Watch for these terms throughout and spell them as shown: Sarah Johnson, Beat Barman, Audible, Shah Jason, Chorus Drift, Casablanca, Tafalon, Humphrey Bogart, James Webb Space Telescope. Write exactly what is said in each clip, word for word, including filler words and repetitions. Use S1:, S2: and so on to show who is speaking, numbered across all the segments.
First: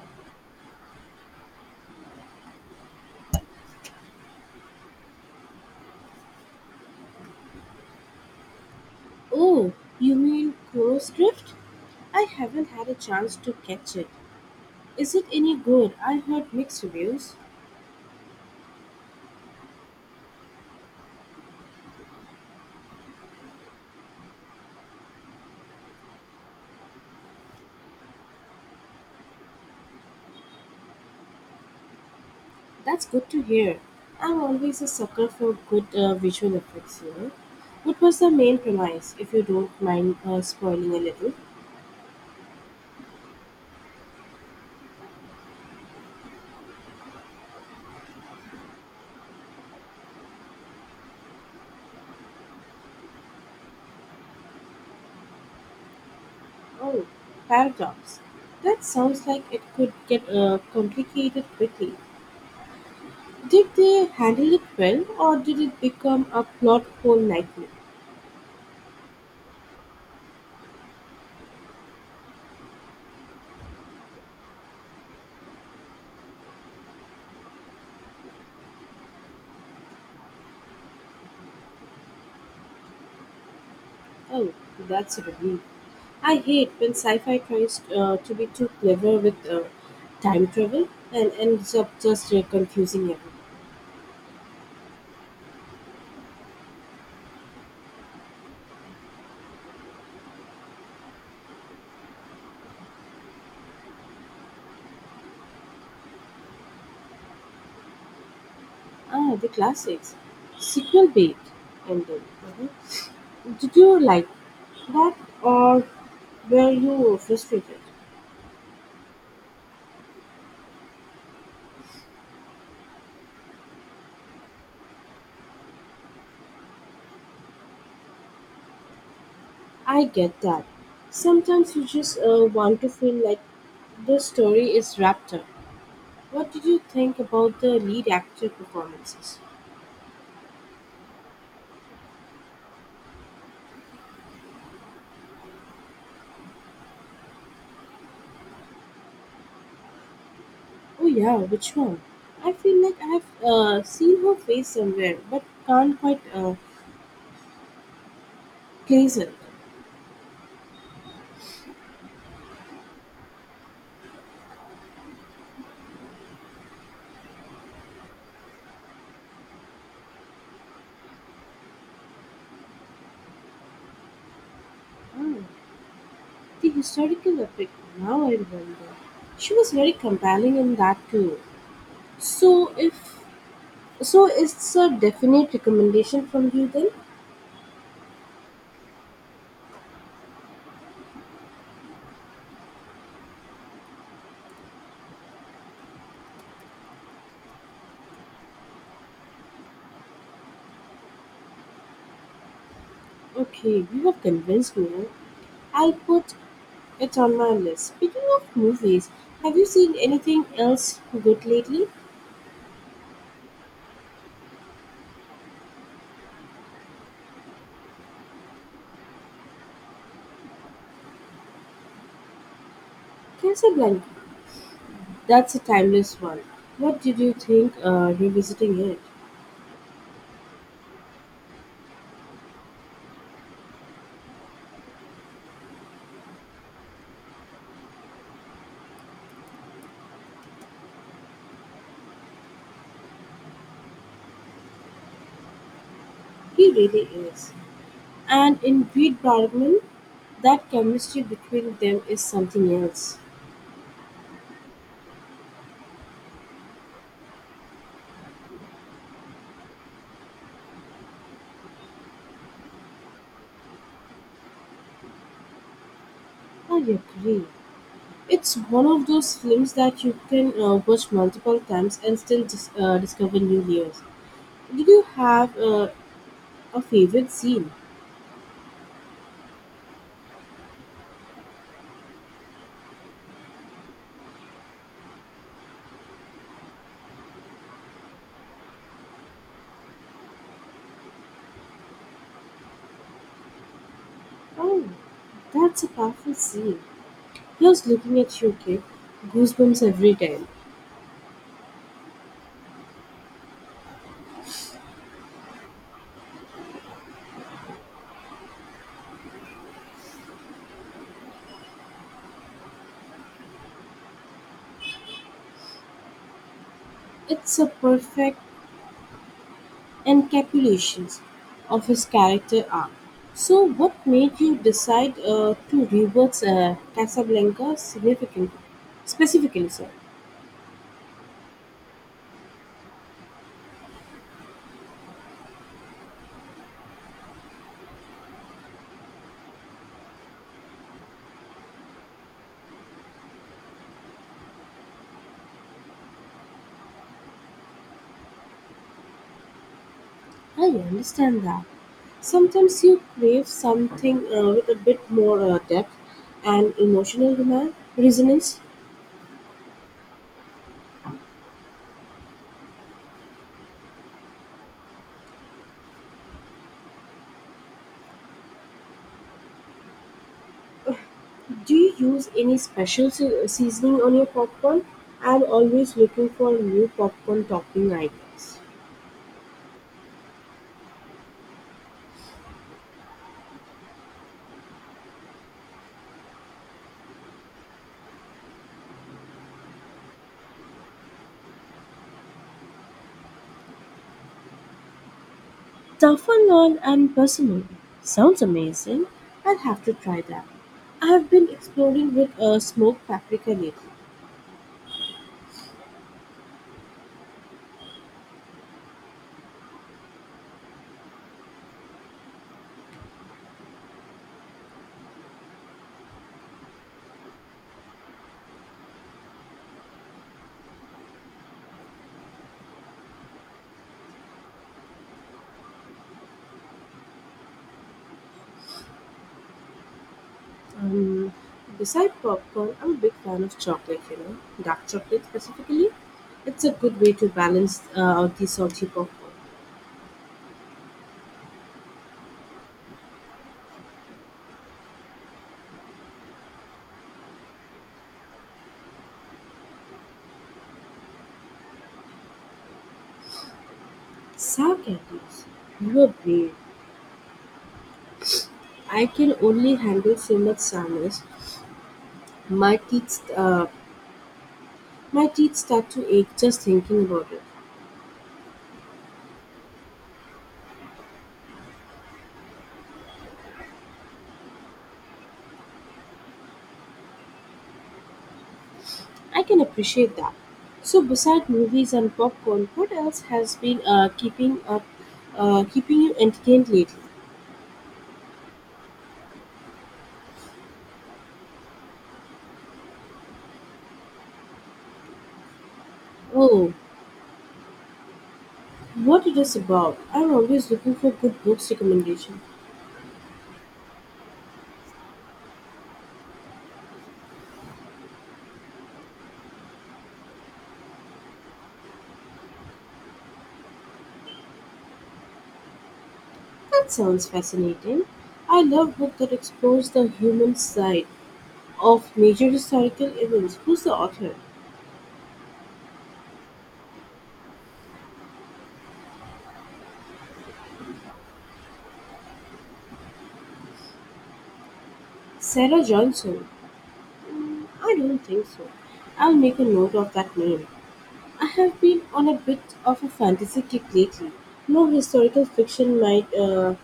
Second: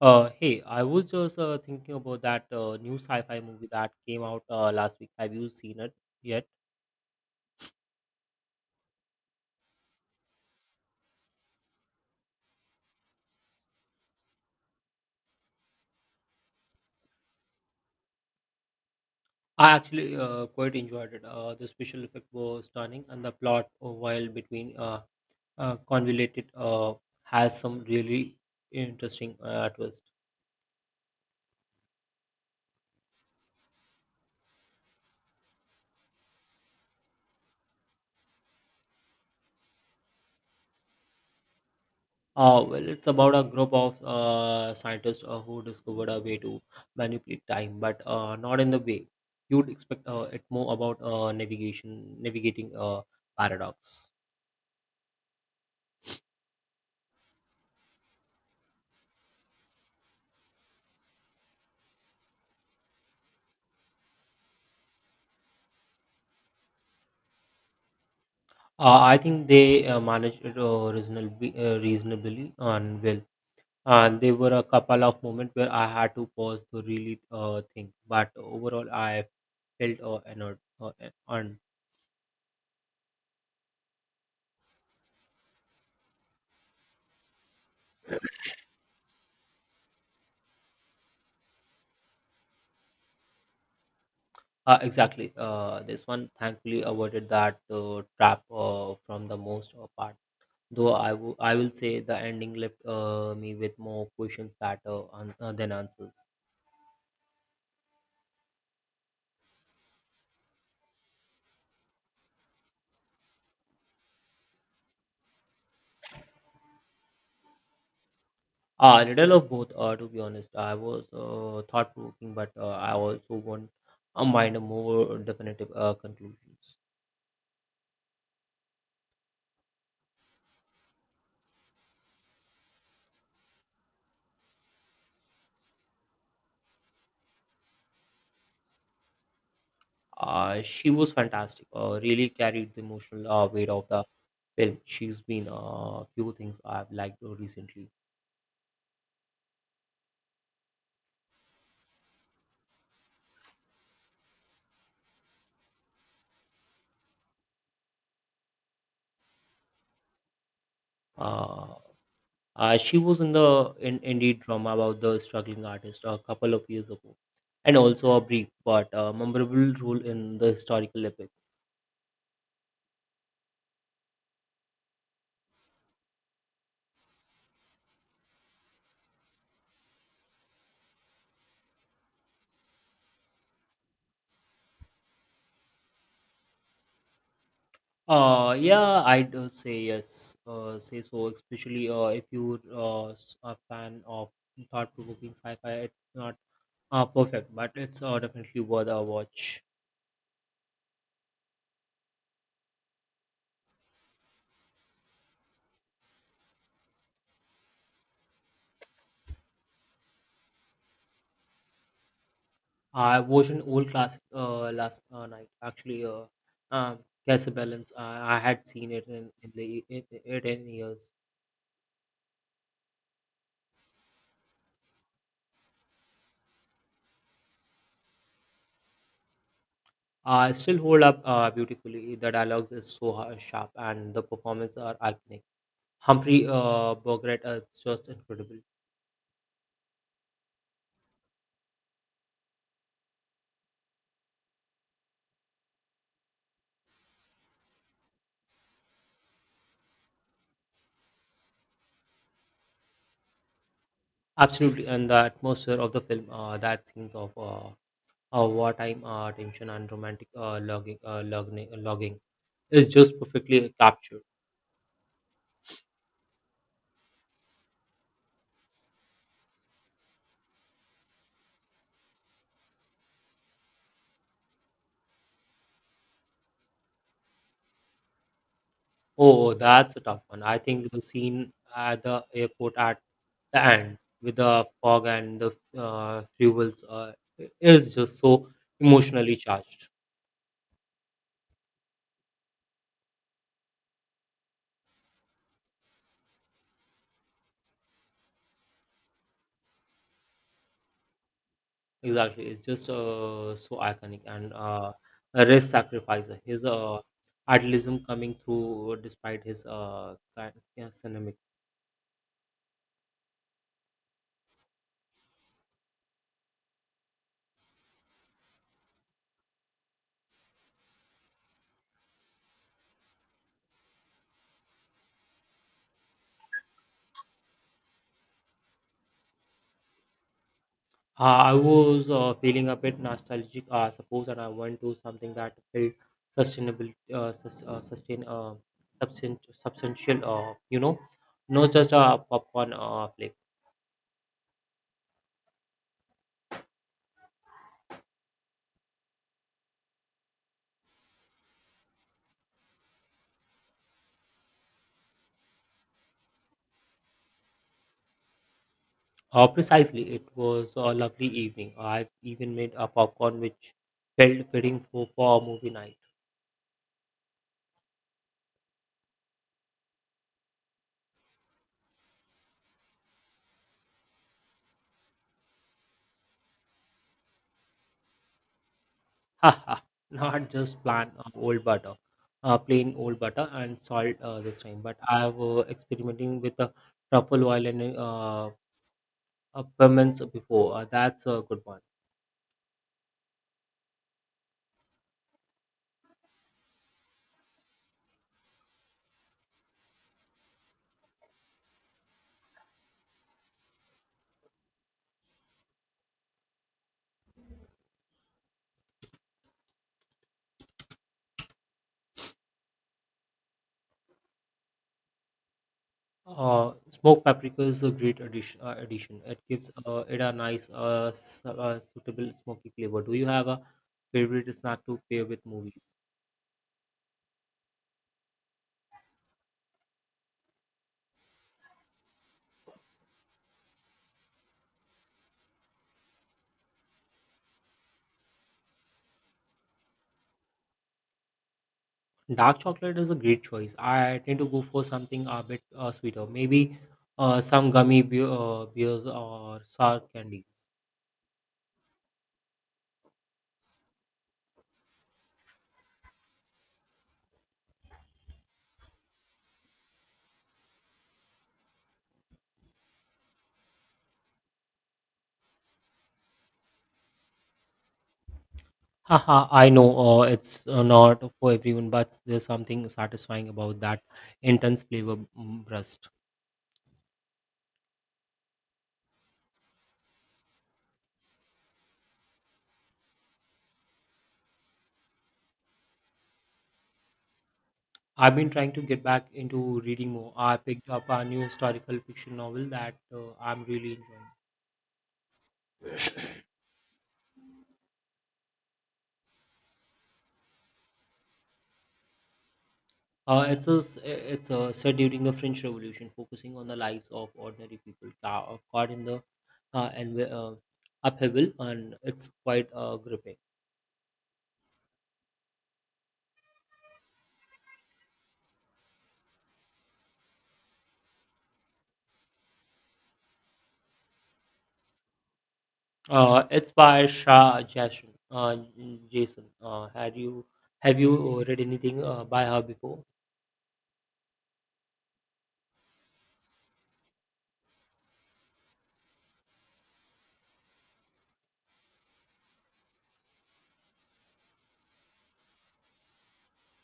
S1: Uh, hey, I was just uh, thinking about that uh, new sci-fi movie that came out uh, last week. Have you seen it yet?
S2: Oh, you mean Chorus Drift? I haven't had a chance to catch it. Is it any good? I heard mixed reviews.
S1: I actually uh, quite enjoyed it. Uh, the special effect was stunning, and the plot, uh, while between uh, uh, convoluted, uh, has some really interesting uh, twist.
S2: That's good to hear. I'm always a sucker for good uh, visual effects, you know. What was the main premise, if you don't mind uh, spoiling a little?
S1: Uh, well, it's about a group of uh, scientists uh, who discovered a way to manipulate time, but uh, not in the way you'd expect. Uh, it more about uh, navigation, navigating uh, paradox.
S2: Oh, paradox. That sounds like it could get uh, complicated quickly. Did they handle it well, or did it become a plot hole nightmare?
S1: Uh, I think they uh, managed it uh, reasonably, uh, reasonably and well. And there were a couple of moments where I had to pause to really uh, think. But overall, I felt uh, annoyed. Uh, an- and
S2: Oh, that's a relief. I hate when sci fi tries uh, to be too clever with uh, time travel and ends up just uh, confusing everyone.
S1: uh, Exactly, uh, this one thankfully avoided that uh, trap uh, from the most uh, part. Though I wo- I will say the ending left uh, me with more questions that uh, un- uh, than answers.
S2: Ah, the classics. Sequel bait. And then, uh-huh. Did you like that, or were you frustrated?
S1: Uh, a little of both, uh, to be honest. I was uh, thought provoking, but uh, I also want a mind a more definitive uh, conclusions.
S2: I get that. Sometimes you just uh, want to feel like the story is wrapped up. What did you think about the lead actor performances?
S1: Uh, she was fantastic, uh, really carried the emotional uh, weight of the film. She's been a uh, few things I've liked recently.
S2: Oh yeah, which one? I feel like I've uh, seen her face somewhere, but can't quite uh, place it.
S1: Uh, uh, she was in the in indie drama about the struggling artist a couple of years ago, and also a brief but uh, memorable role in the historical epic.
S2: Ah, the historical epic. Now I remember. She was very compelling in that too. So if so, it's a definite recommendation from you then.
S1: Uh, yeah, I'd uh, say yes. Uh, say so, especially uh, if you're uh, s- a fan of thought-provoking sci-fi. It's not uh, perfect, but it's uh, definitely worth a watch.
S2: Okay, you have convinced me, right? I'll put it on my list. Speaking of movies, have you seen anything else good lately?
S1: I watched an old classic uh, last uh, night. Actually, uh, um, Casablanca. I, I had seen it in, in the in, in ten years.
S2: Casablanca. That's a timeless one. What did you think uh, revisiting it?
S1: Uh, still hold up uh, beautifully. The dialogues is so ha- sharp, and the performances are iconic. Humphrey uh, Bogart is just incredible.
S2: He really is. And in Beat Barman, that chemistry between them is something else.
S1: Absolutely, and the atmosphere of the film, uh, that scenes of uh, uh, wartime uh, tension and romantic uh, logging, uh, logging, logging is just perfectly captured.
S2: I agree. It's one of those films that you can uh, watch multiple times and still dis- uh, discover new layers. Did you have uh, a favorite scene?
S1: Oh, that's a tough one. I think the scene at the airport at the end with the fog and the uh, fuels uh, is just so emotionally charged.
S2: Oh, that's a powerful scene. Just looking at you, kid, goosebumps every time.
S1: Exactly, it's just uh, so iconic and uh, a race sacrifice. His uh, idealism coming through despite his uh, kind- yeah, cinema.
S2: It's a perfect and encapsulations of his character arc. So, what made you decide uh, to rewatch uh, Casablanca significantly? Specifically, sir,
S1: Uh, I was uh, feeling a bit nostalgic, I suppose, and I went to something that felt sustainable, uh, sus- uh, sustain, uh, substan- substantial, uh, you know, not just a popcorn uh, flick.
S2: I understand that. Sometimes you crave something uh, with a bit more uh, depth and emotional demand, resonance.
S1: Uh, precisely, it was a lovely evening. I even made a popcorn which felt fitting for, for a movie night.
S2: Do you use any special se- seasoning on your popcorn? I'm always looking for new popcorn topping ideas.
S1: Haha, not just plain uh, old butter, uh, plain old butter and salt uh, this time, but I was experimenting with the truffle oil and uh, Uh, permits before. Uh, that's a good one.
S2: Tafalon and persimmon sounds amazing. I'll have to try that. I have been exploring with a smoked paprika lately.
S1: Uh, smoked paprika is a great addition. Uh, addition. It gives uh, it a nice, uh, s- uh, suitable smoky flavor. Do you have a favorite snack to pair with movies?
S2: Um, beside popcorn, I'm a big fan of chocolate, you know, dark chocolate specifically. It's a good way to balance uh, out the salty popcorn.
S1: Dark chocolate is a great choice. I tend to go for something a bit uh, sweeter. Maybe uh, some gummy be- uh, beers or sour candies.
S2: Sour candies. You are brave. I can only handle so much sourness. My teeth, uh, my teeth start to ache just thinking about it.
S1: Haha, I know uh, it's uh, not for everyone, but there's something satisfying about that intense flavor mm, burst.
S2: I can appreciate that. So, beside movies and popcorn, what else has been uh, keeping up, uh, keeping you entertained lately?
S1: I've been trying to get back into reading more. I picked up a new historical fiction novel that uh, I'm really enjoying.
S2: Oh, what it is about? I'm always looking for good books recommendation.
S1: Uh, it's a, s- it's a, set during the French Revolution, focusing on the lives of ordinary people ca- uh, caught in the uh, and uh, upheaval, and it's quite uh, gripping.
S2: That sounds fascinating. I love book that explores the human side of major historical events. Who's the author?
S1: Uh, it's by Shah Jason. Uh, Jason, uh, had you have you uh, read anything uh, by her before?
S2: Sarah Johnson. Mm, I don't think so. I'll make a note of that name. I have been on a bit of a fantasy kick lately. No historical fiction might, uh,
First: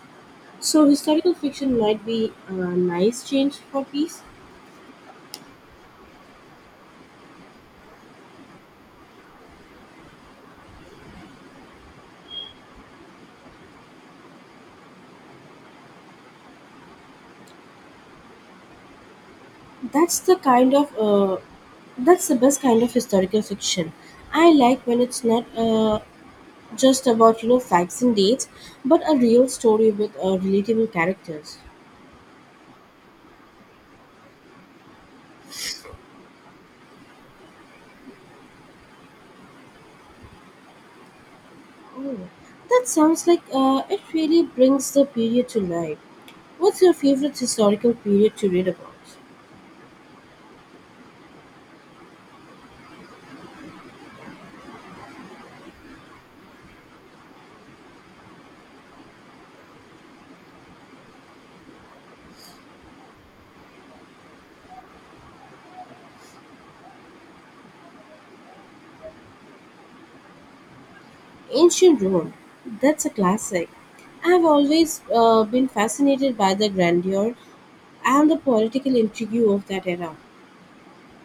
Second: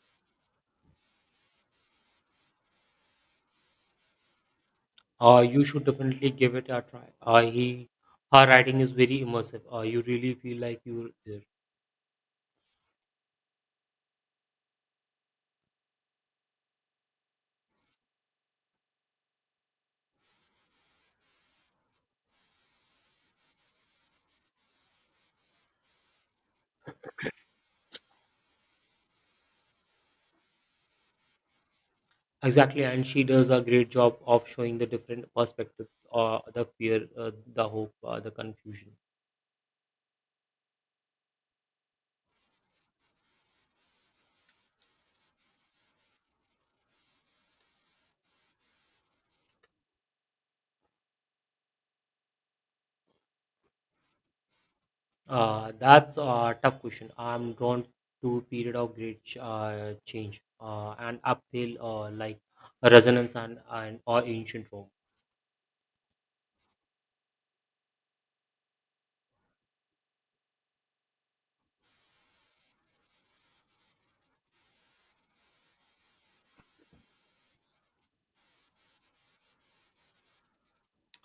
S2: so historical fiction might be a nice change for peace.
S1: Uh, you should definitely give it a try. Uh, he, her writing is very immersive. Uh, you really feel like you're there.
S2: That's the kind of, uh, that's the best kind of historical fiction. I like when it's not uh, just about you know facts and dates, but a real story with uh, relatable characters.
S1: Exactly, and she does a great job of showing the different perspectives, uh, the fear, uh, the hope, uh, the confusion.
S2: Oh, that sounds like uh, it really brings the period to life. What's your favorite historical period to read about?
S1: Uh, that's a tough question. I'm drawn to period of great ch- uh, change uh, and uphill, uh, like resonance and, and or ancient Rome.
S2: Ancient Rome, that's a classic. I've always uh, been fascinated by the grandeur and the political intrigue of that era.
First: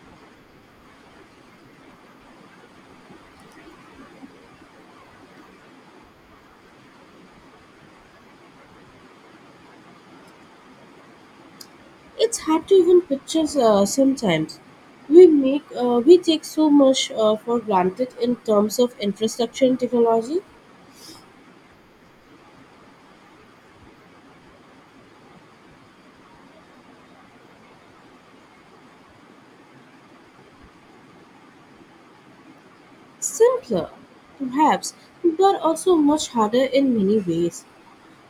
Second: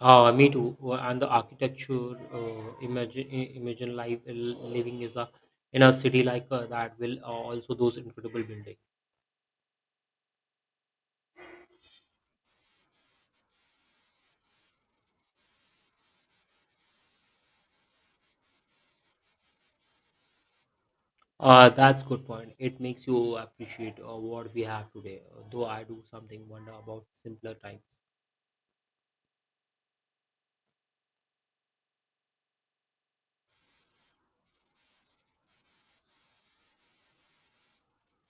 S1: Uh, me too. Uh, And the architecture, uh, imagine i- imagine life uh, living is a in a city like uh, that will uh, also those incredible building.
S2: It's hard to even picture uh, sometimes. We make uh, we take so much uh, for granted in terms of infrastructure and technology.
S1: Uh, that's good point. It makes you appreciate uh, what we have today. uh, Though I do something wonder about simpler times.
S2: Simpler, perhaps, but also much harder in many ways.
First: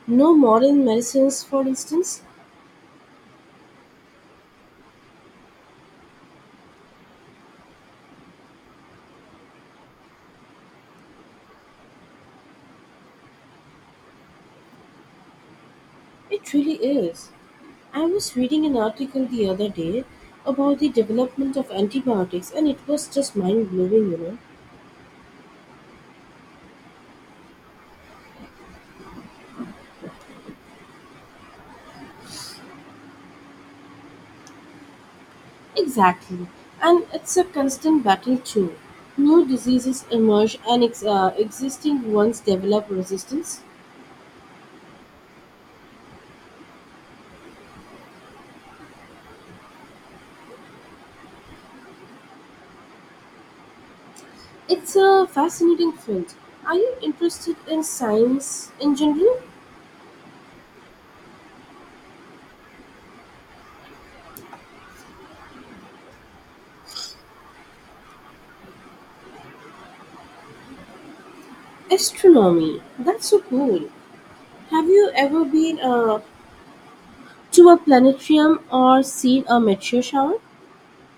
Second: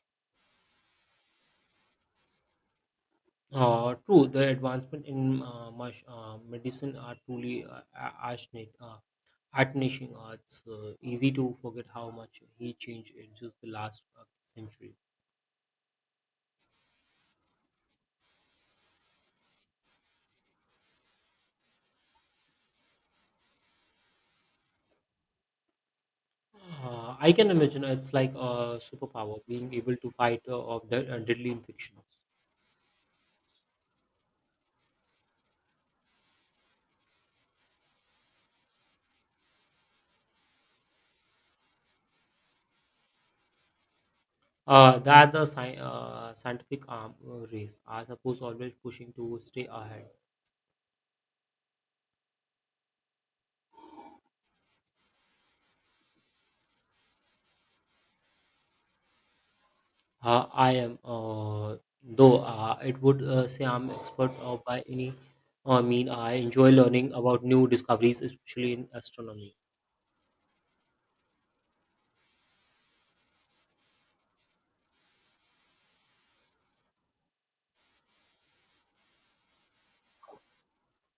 S2: No modern medicines, for instance.
S1: Uh, true, the advancement in uh, much, uh, medicine are truly uh, a- astonishing. Uh, astonishing. Uh, it's uh, easy to forget how much he changed in just the last uh, century.
S2: It really is. I was reading an article the other day about the development of antibiotics, and it was just mind blowing, you know.
S1: Uh, I can imagine it's like a superpower being able to fight uh, off de- uh, deadly infections.
S2: Exactly. And it's a constant battle, too. New diseases emerge, and ex- uh, existing ones develop resistance.
S1: Uh, the other sci- uh, scientific arm uh, race are suppose always pushing to stay ahead.
S2: It's a fascinating field. Are you interested in science in general?
S1: Uh, I am, uh, though uh, it would uh, say I'm expert uh, by any uh, mean. I enjoy learning about new discoveries, especially in astronomy.
S2: Astronomy. That's so cool. Have you ever been uh, to a planetarium or seen a meteor shower?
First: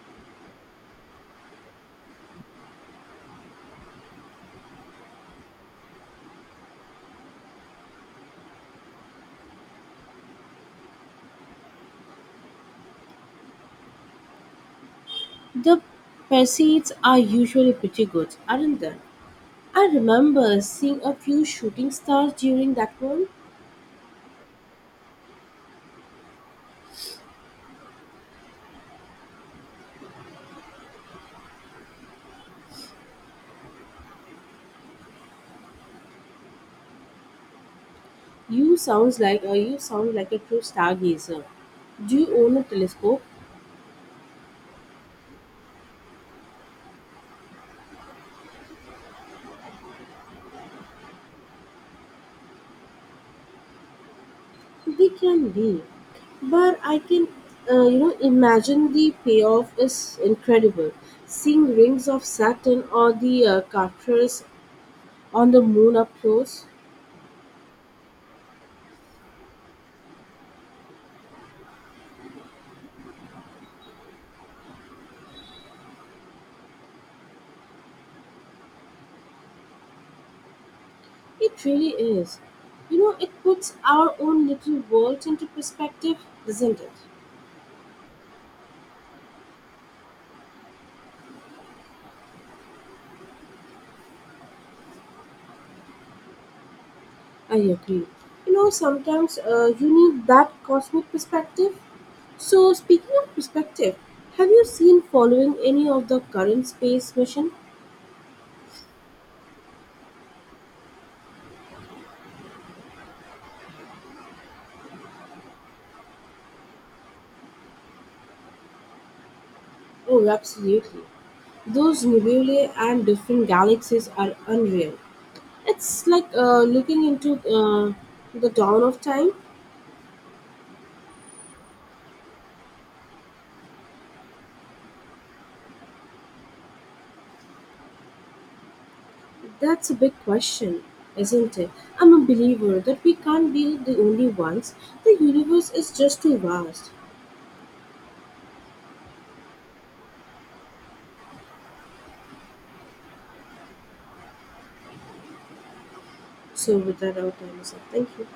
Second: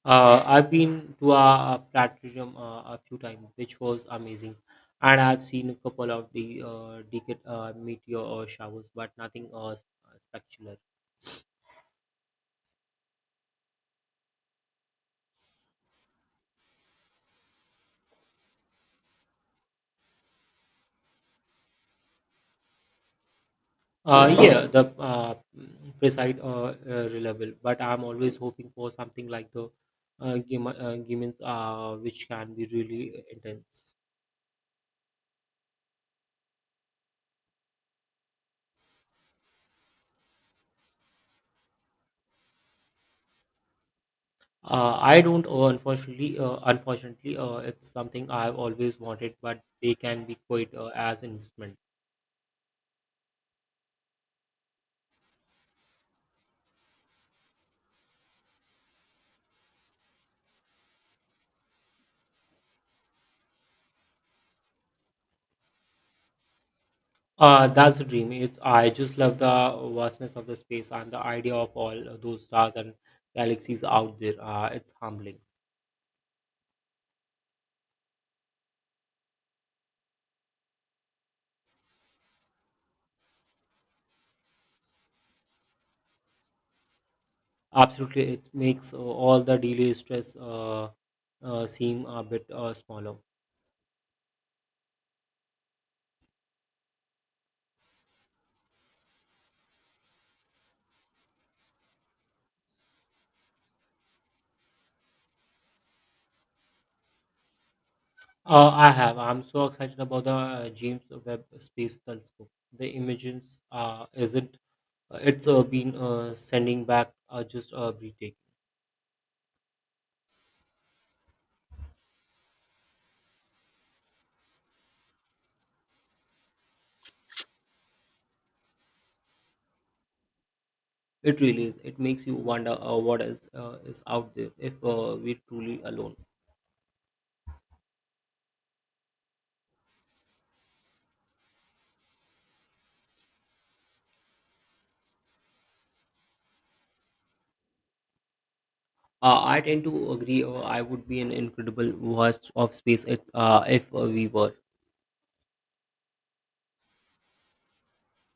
S1: Uh, I've been to a, a platinum uh, a few times, which was amazing, and I've seen a couple of the uh, decade uh, meteor uh, showers, but nothing uh, s- uh, spectacular.
S2: The proceeds are usually pretty good, aren't they? I remember seeing a few shooting stars during that one.
S1: Uh, yeah, the uh, mm, precise uh, uh, reliable, but I'm always hoping for something like the uh, game, uh, gamins, uh, which can be really intense.
S2: You sounds like uh, you sound like a true stargazer. Do you own a telescope?
S1: Uh, I don't, uh, unfortunately, uh, unfortunately, uh, it's something I've always wanted, but they can be quite uh, as investment.
S2: They can be, but I can, uh, you know, imagine the payoff is incredible. Seeing rings of Saturn or the uh, craters on the moon up close,
S1: Uh, that's the dream. It's, I just love the vastness of the space and the idea of all those stars and galaxies out there. Uh, it's humbling.
S2: it really is. You know, it puts our own little world into perspective, doesn't it?
S1: Absolutely, it makes uh, all the delay stress uh, uh, seem a bit uh, smaller.
S2: I agree. You know, sometimes uh, you need that cosmic perspective. So, speaking of perspective, have you seen following any of the current space mission?
S1: Uh, I have. I'm so excited about the uh, James Webb Space Telescope. The images uh, isn't uh, it's uh, been uh, sending back uh, just uh, breathtaking.
S2: Oh, absolutely. Those nebulae and different galaxies are unreal. It's like uh, looking into uh, the dawn of time.
S1: It really is. It makes you wonder uh, what else uh, is out there if uh, we're truly alone.
S2: That's a big question, isn't it? I'm a believer that we can't be the only ones. The universe is just too vast.
S1: Uh, I tend to agree. Uh, I would be an incredible waste of space if, uh, if uh, we were.
S2: So, with that, our time is up. Thank you.